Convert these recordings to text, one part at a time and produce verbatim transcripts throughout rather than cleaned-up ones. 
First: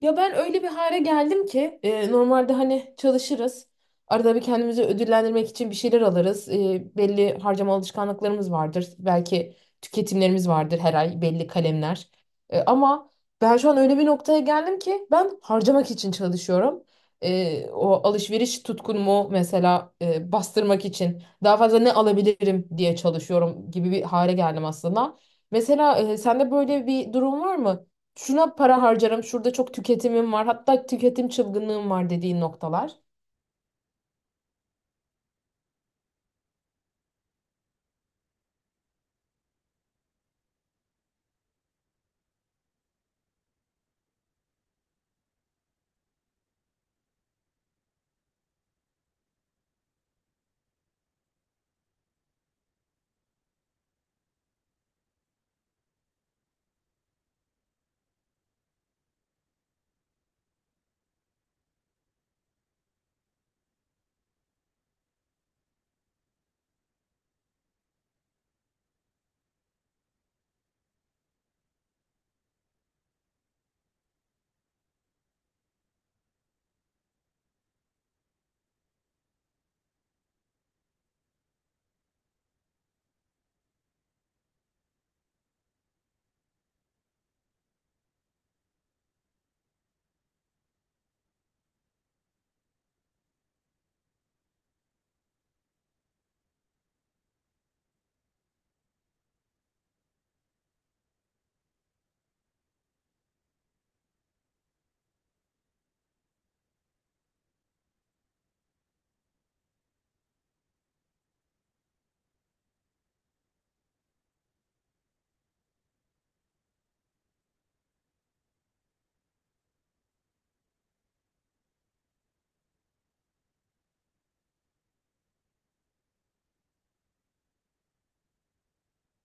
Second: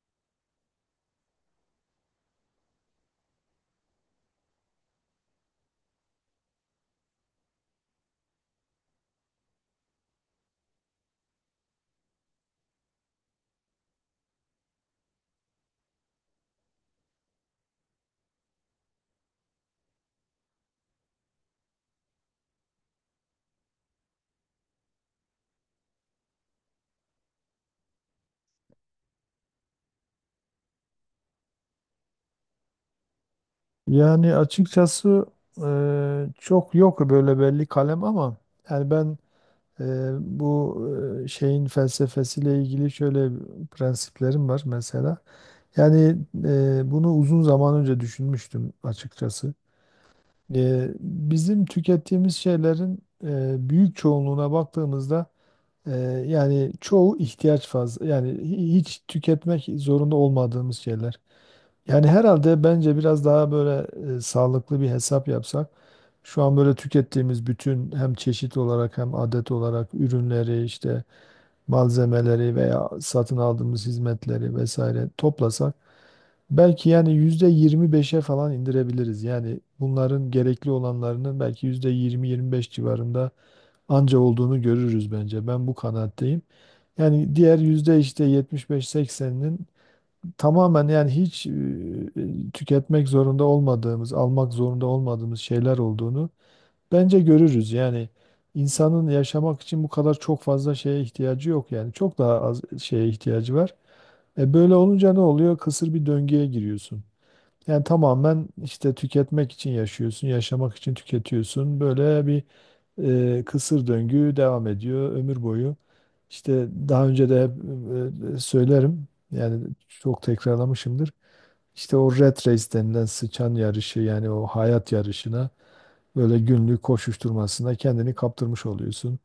Ya ben öyle bir hale geldim ki e, normalde hani çalışırız. Arada bir kendimizi ödüllendirmek için bir şeyler alırız. E, belli harcama alışkanlıklarımız vardır. Belki tüketimlerimiz vardır her ay belli kalemler. E, ama ben şu an öyle bir noktaya geldim ki ben harcamak için çalışıyorum. E, o alışveriş tutkunumu mesela e, bastırmak için daha fazla ne alabilirim diye çalışıyorum gibi bir hale geldim aslında. Mesela e, sende böyle bir durum var mı? Şuna para harcarım, şurada çok tüketimim var, hatta tüketim çılgınlığım var dediğin noktalar. Yani açıkçası e, çok yok böyle belli kalem ama yani ben e, bu e, şeyin felsefesiyle ilgili şöyle prensiplerim var mesela. Yani e, bunu uzun zaman önce düşünmüştüm açıkçası. E, bizim tükettiğimiz şeylerin e, büyük çoğunluğuna baktığımızda e, yani çoğu ihtiyaç fazla, yani hi- hiç tüketmek zorunda olmadığımız şeyler. Yani herhalde bence biraz daha böyle e, sağlıklı bir hesap yapsak, şu an böyle tükettiğimiz bütün hem çeşit olarak hem adet olarak ürünleri, işte malzemeleri veya satın aldığımız hizmetleri vesaire toplasak, belki yani yüzde yirmi beşe falan indirebiliriz. Yani bunların gerekli olanlarının belki yüzde yirmi yirmi beş civarında anca olduğunu görürüz bence. Ben bu kanaatteyim. Yani diğer yüzde işte yetmiş beş sekseninin tamamen, yani hiç e, tüketmek zorunda olmadığımız, almak zorunda olmadığımız şeyler olduğunu bence görürüz. Yani insanın yaşamak için bu kadar çok fazla şeye ihtiyacı yok, yani çok daha az şeye ihtiyacı var. E böyle olunca ne oluyor? Kısır bir döngüye giriyorsun. Yani tamamen, işte tüketmek için yaşıyorsun, yaşamak için tüketiyorsun. Böyle bir e, kısır döngü devam ediyor ömür boyu. İşte daha önce de hep e, söylerim. Yani çok tekrarlamışımdır. İşte o red race denilen sıçan yarışı, yani o hayat yarışına, böyle günlük koşuşturmasına kendini kaptırmış oluyorsun.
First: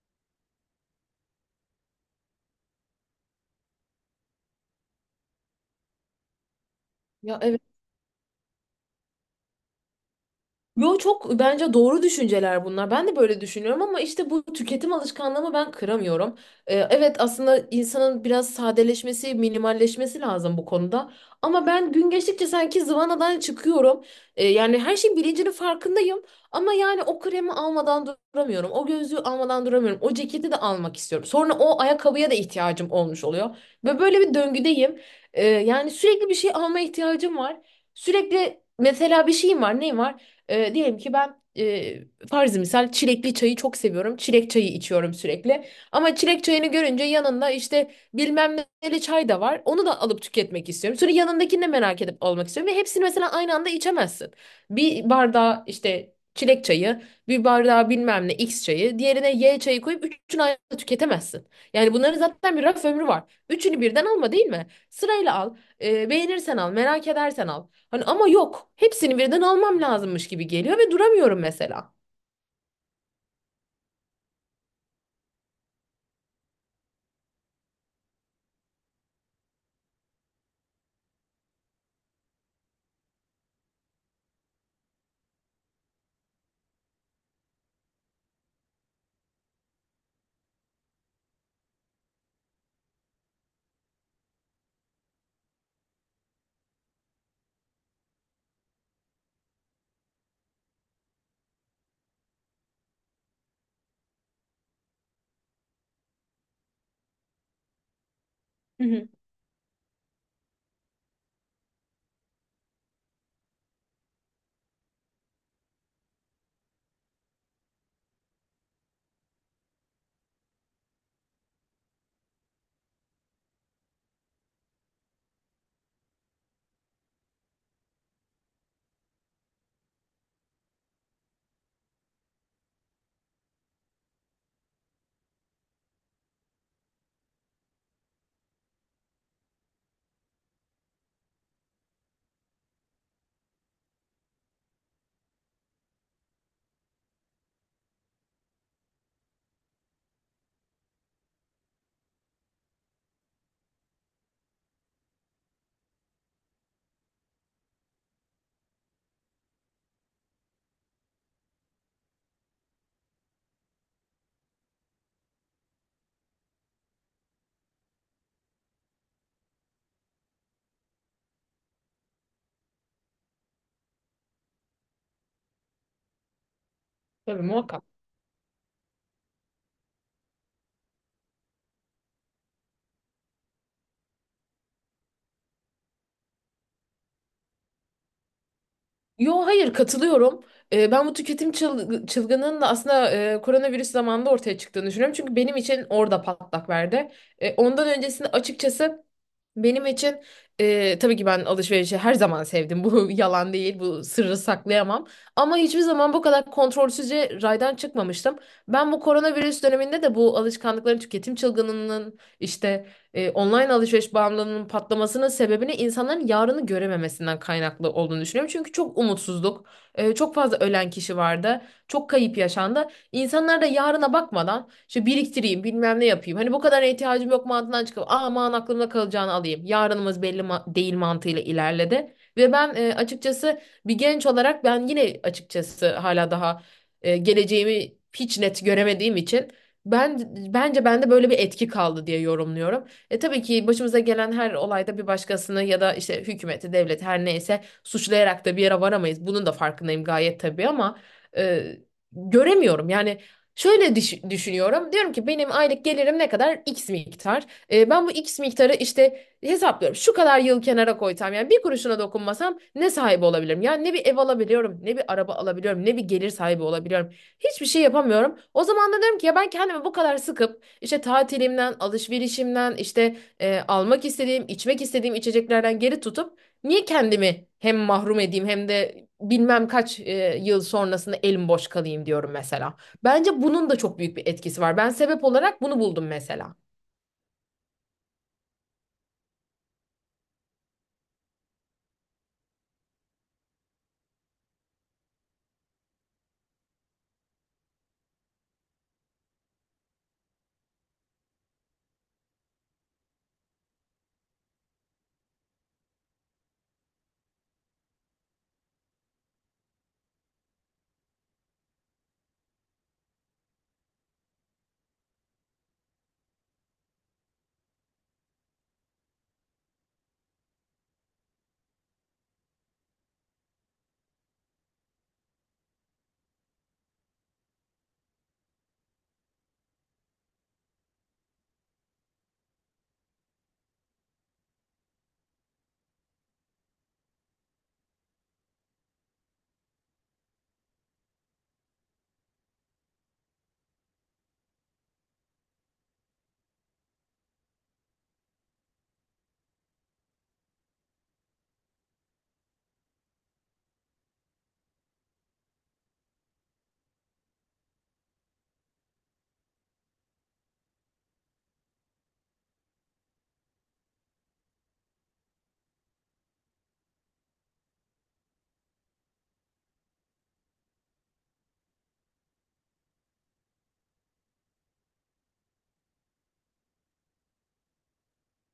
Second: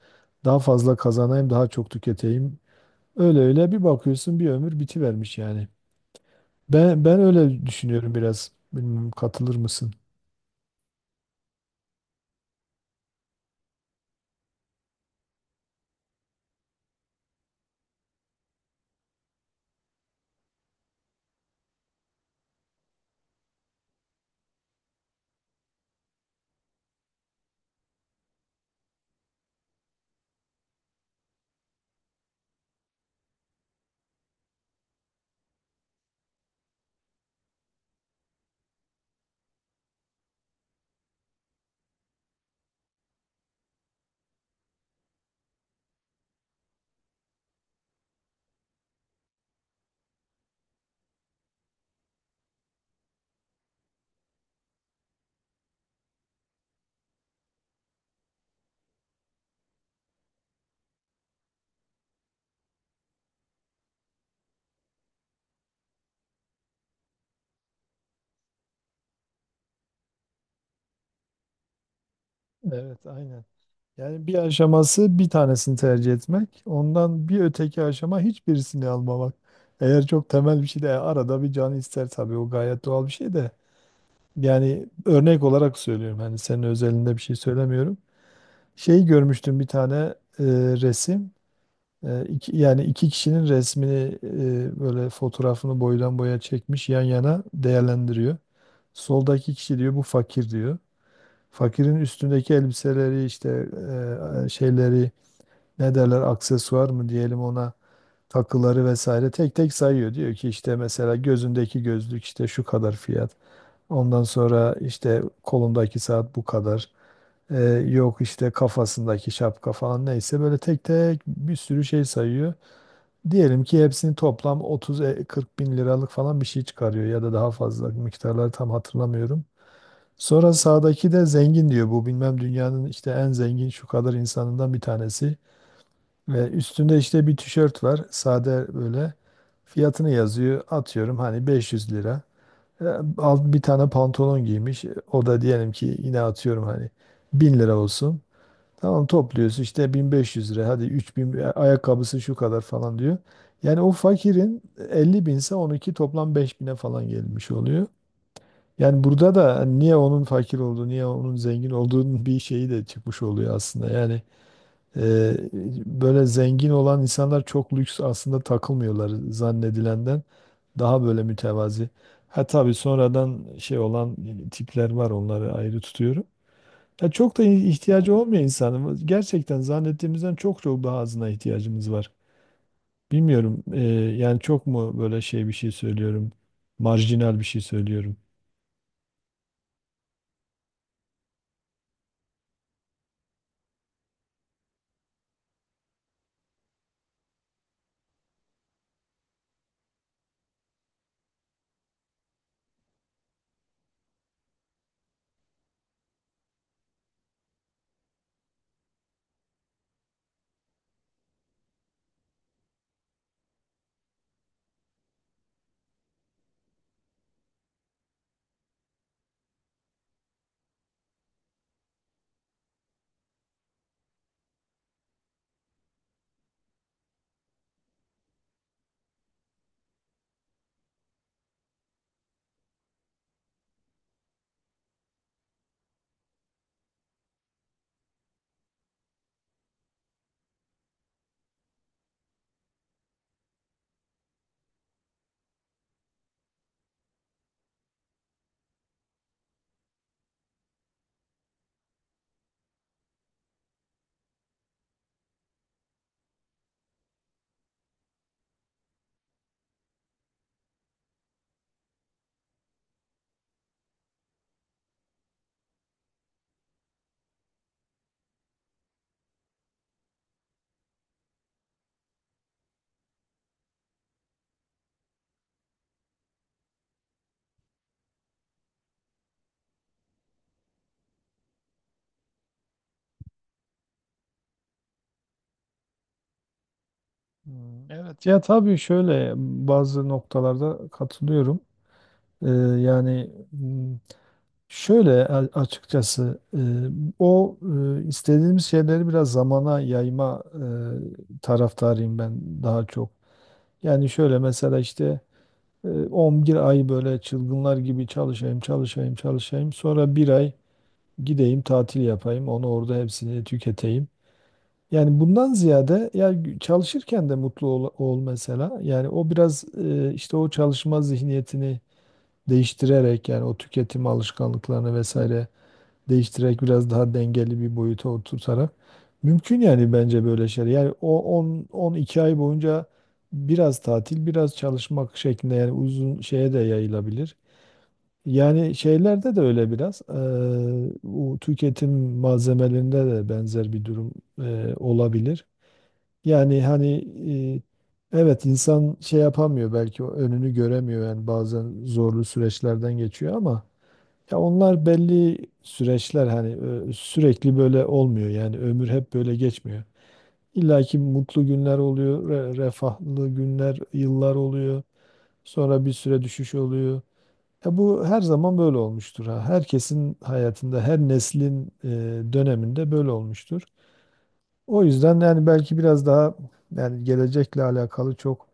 Daha fazla kazanayım, daha çok tüketeyim. Öyle öyle bir bakıyorsun, bir ömür bitivermiş yani. Ben ben Ya, evet. öyle düşünüyorum biraz. Bilmiyorum, katılır mısın? Yo, çok bence doğru düşünceler bunlar. Ben de böyle düşünüyorum ama işte bu tüketim alışkanlığımı ben kıramıyorum. Ee, evet, aslında insanın biraz sadeleşmesi, minimalleşmesi lazım bu konuda. Ama ben gün geçtikçe sanki zıvanadan çıkıyorum. Ee, yani her şeyin bilincinin farkındayım. Ama yani o kremi almadan duramıyorum. O gözlüğü almadan duramıyorum. O ceketi de almak istiyorum. Sonra o ayakkabıya da ihtiyacım olmuş oluyor. Ve böyle bir döngüdeyim. Ee, yani sürekli bir şey almaya ihtiyacım var. Sürekli mesela bir şeyim var. Neyim var? E, diyelim ki ben e, farzı misal çilekli çayı çok seviyorum. Çilek çayı içiyorum sürekli. Ama çilek çayını görünce yanında işte bilmem neli çay da var. Onu da alıp tüketmek istiyorum. Sonra yanındakini de merak edip almak istiyorum. Ve hepsini mesela aynı anda içemezsin. Bir bardağı işte çilek çayı, bir bardağı bilmem ne X çayı, diğerine Y çayı koyup üçünü aynı anda tüketemezsin. Yani bunların zaten bir raf ömrü var. Üçünü birden alma değil mi? Sırayla al. E, beğenirsen al, merak edersen al. Hani ama yok. Hepsini birden almam lazımmış gibi geliyor ve duramıyorum mesela. Evet, aynen. Yani bir aşaması bir tanesini tercih etmek, ondan bir öteki aşama hiçbirisini almamak. Eğer çok temel bir şey de arada bir can ister tabii, o gayet doğal bir şey de. Yani örnek olarak söylüyorum, hani senin özelinde bir şey söylemiyorum. Şey görmüştüm, bir tane e, resim. E, iki- yani iki kişinin resmini, e, böyle fotoğrafını boydan boya çekmiş, yan yana değerlendiriyor. Soldaki kişi diyor bu fakir, diyor. Fakirin üstündeki elbiseleri, işte e, şeyleri, ne derler aksesuar mı diyelim ona, Hı takıları hı. vesaire tek tek sayıyor. Diyor ki, işte mesela gözündeki gözlük işte şu kadar fiyat. Ondan sonra işte kolundaki saat bu kadar. E, Yok işte kafasındaki şapka falan, neyse böyle tek tek bir sürü şey sayıyor. Diyelim ki hepsini toplam otuz kırk bin liralık falan bir şey çıkarıyor, ya da daha fazla, miktarları tam hatırlamıyorum. Sonra sağdaki de zengin diyor, bu bilmem dünyanın işte en zengin şu kadar insanından bir tanesi. Ve üstünde işte bir tişört var sade, böyle fiyatını yazıyor, atıyorum hani beş yüz lira. E, Alt bir tane pantolon giymiş, o da diyelim ki, yine atıyorum hani, bin lira olsun. Tamam, topluyorsun işte bin beş yüz lira, hadi üç bin, e, ayakkabısı şu kadar falan diyor. Yani o fakirin elli binse, on iki toplam beş bine falan gelmiş oluyor. Yani burada da niye onun fakir olduğu, niye onun zengin olduğunun bir şeyi de çıkmış oluyor aslında. Yani e, böyle zengin olan insanlar çok lüks aslında takılmıyorlar zannedilenden. Daha böyle mütevazi. Ha tabii sonradan şey olan tipler var, onları ayrı tutuyorum. Ya çok Tabii da muhakkak. ihtiyacı olmuyor insanın. Gerçekten zannettiğimizden çok çok daha azına ihtiyacımız var. Bilmiyorum, e, yani çok mu böyle şey, bir şey söylüyorum. Marjinal bir şey söylüyorum. Yo, hayır, katılıyorum. Ee, ben bu tüketim çıl- çılgınının da aslında e, koronavirüs zamanında ortaya çıktığını düşünüyorum. Çünkü benim için orada patlak verdi. E, ondan öncesinde açıkçası benim için e, tabii ki ben alışverişi her zaman sevdim. Bu yalan değil, bu sırrı saklayamam. Ama hiçbir zaman bu kadar kontrolsüzce raydan çıkmamıştım. Ben bu koronavirüs döneminde de bu alışkanlıkların tüketim çılgınının işte e, online alışveriş bağımlılığının patlamasının sebebini insanların yarını görememesinden kaynaklı olduğunu düşünüyorum. Çünkü çok umutsuzluk, e, çok fazla ölen kişi vardı, çok kayıp yaşandı. İnsanlar da yarına bakmadan işte biriktireyim, bilmem ne yapayım. Hani bu kadar ihtiyacım yok mantığından çıkıp aman aklımda kalacağını alayım. Yarınımız belli ma- değil mantığıyla ilerledi. Ve ben e, açıkçası bir genç olarak ben yine açıkçası hala daha e, geleceğimi hiç net göremediğim için ben bence bende böyle bir etki kaldı diye yorumluyorum. E tabii ki başımıza gelen her olayda bir başkasını ya da işte hükümeti, devleti her neyse suçlayarak da bir yere varamayız. Bunun da farkındayım gayet tabii ama e, göremiyorum. Yani şöyle düş- düşünüyorum. Diyorum ki benim aylık gelirim ne kadar? X miktar. E, ben bu X miktarı işte hesaplıyorum. Şu kadar yıl kenara koysam yani bir kuruşuna dokunmasam ne sahibi olabilirim? Yani ne bir ev alabiliyorum, ne bir araba alabiliyorum, ne bir gelir sahibi olabiliyorum. Hiçbir şey yapamıyorum. O zaman da diyorum ki ya ben kendimi bu kadar sıkıp işte tatilimden, alışverişimden, işte e, almak istediğim, içmek istediğim içeceklerden geri tutup niye kendimi hem mahrum edeyim hem de bilmem kaç e, yıl sonrasında elim boş kalayım diyorum mesela. Bence bunun da çok büyük bir etkisi var. Ben sebep olarak bunu buldum mesela. Hmm, evet, ya tabii şöyle, bazı noktalarda katılıyorum. Ee, yani, hmm, şöyle a- açıkçası, e, o e, istediğimiz şeyleri biraz zamana yayma e, taraftarıyım ben, daha çok. Yani şöyle mesela, işte E, on bir ay böyle çılgınlar gibi çalışayım, çalışayım, çalışayım. Sonra bir ay gideyim, tatil yapayım, onu orada hepsini tüketeyim. Yani bundan ziyade, ya gü- çalışırken de mutlu ol, ol mesela. Yani o biraz, e, işte o çalışma zihniyetini değiştirerek, yani o tüketim alışkanlıklarını vesaire değiştirerek, biraz daha dengeli bir boyuta oturtarak mümkün, yani bence böyle şeyler. Yani o on on iki ay boyunca biraz tatil, biraz çalışmak şeklinde, yani uzun şeye de yayılabilir. Yani şeylerde de öyle biraz, eee, bu tüketim malzemelerinde de benzer bir durum eee, olabilir. Yani hani, eee, evet insan şey yapamıyor belki, o önünü göremiyor, yani bazen zorlu süreçlerden geçiyor, ama ya onlar belli süreçler hani, e, sürekli böyle olmuyor, yani ömür hep böyle geçmiyor. İlla ki mutlu günler oluyor, re- refahlı günler, yıllar oluyor. Sonra bir süre düşüş oluyor. Ya bu her zaman böyle olmuştur ha. Herkesin hayatında, her neslin e, döneminde böyle olmuştur. O yüzden yani belki biraz daha, yani gelecekle alakalı çok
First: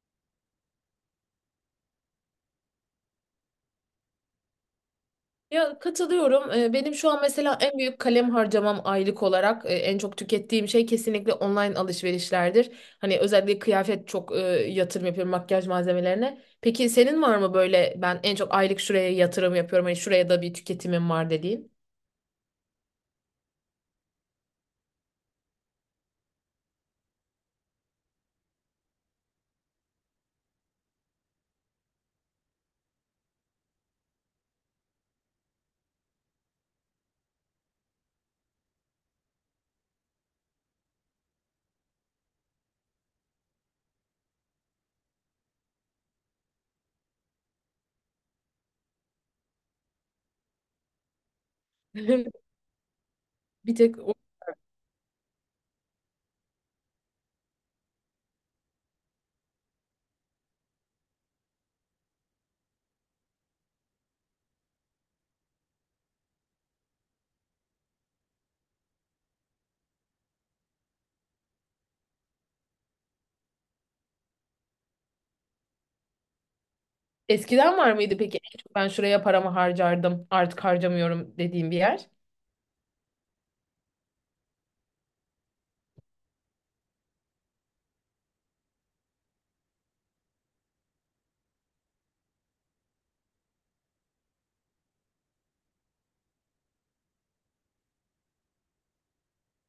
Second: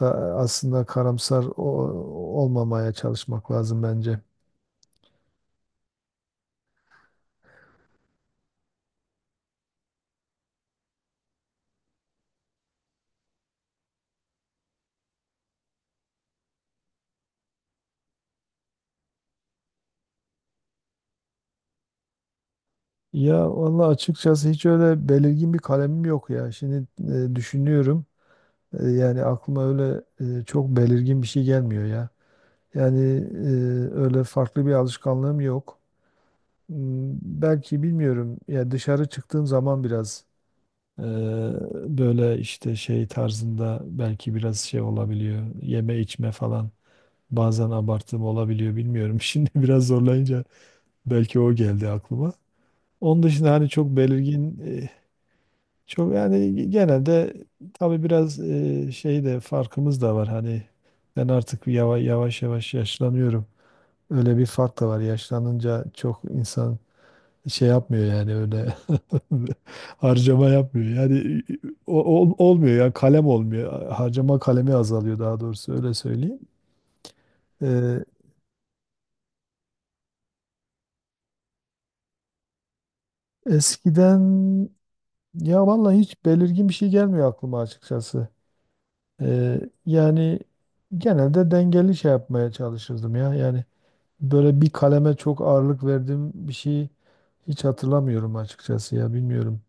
da aslında karamsar o- olmamaya çalışmak lazım bence. Ya, katılıyorum. Ee, Benim şu an mesela en büyük kalem harcamam aylık olarak e, en çok tükettiğim şey kesinlikle online alışverişlerdir. Hani özellikle kıyafet çok e, yatırım yapıyorum makyaj malzemelerine. Peki senin var mı böyle ben en çok aylık şuraya yatırım yapıyorum hani şuraya da bir tüketimim var dediğin? Ya vallahi açıkçası hiç öyle belirgin bir kalemim yok ya. Şimdi, e, düşünüyorum. E, yani aklıma öyle e, çok belirgin bir şey gelmiyor ya. Yani e, öyle farklı bir alışkanlığım yok. Hmm, Belki, bilmiyorum. Ya dışarı çıktığım zaman biraz, e, böyle işte şey tarzında, belki biraz şey olabiliyor. Yeme içme falan. Bazen abartım olabiliyor, bilmiyorum. Şimdi biraz zorlayınca belki o geldi aklıma. Onun dışında hani Bir çok tek belirgin e, Çok yani, genelde tabii biraz e, şey de, farkımız da var hani, ben artık yavaş yavaş yavaş yaşlanıyorum. Öyle bir fark da var. Yaşlanınca çok insan şey yapmıyor, yani öyle harcama yapmıyor. Yani o- ol- olmuyor ya, kalem olmuyor. Harcama kalemi azalıyor, daha doğrusu, öyle söyleyeyim. eskiden var Ee, mıydı peki? En çok ben şuraya paramı harcardım, artık harcamıyorum dediğim bir yer. Eskiden ya vallahi hiç belirgin bir şey gelmiyor aklıma açıkçası. Ee, Yani genelde dengeli şey yapmaya çalışırdım ya. Yani böyle bir kaleme çok ağırlık verdiğim bir şey hiç hatırlamıyorum açıkçası, ya bilmiyorum.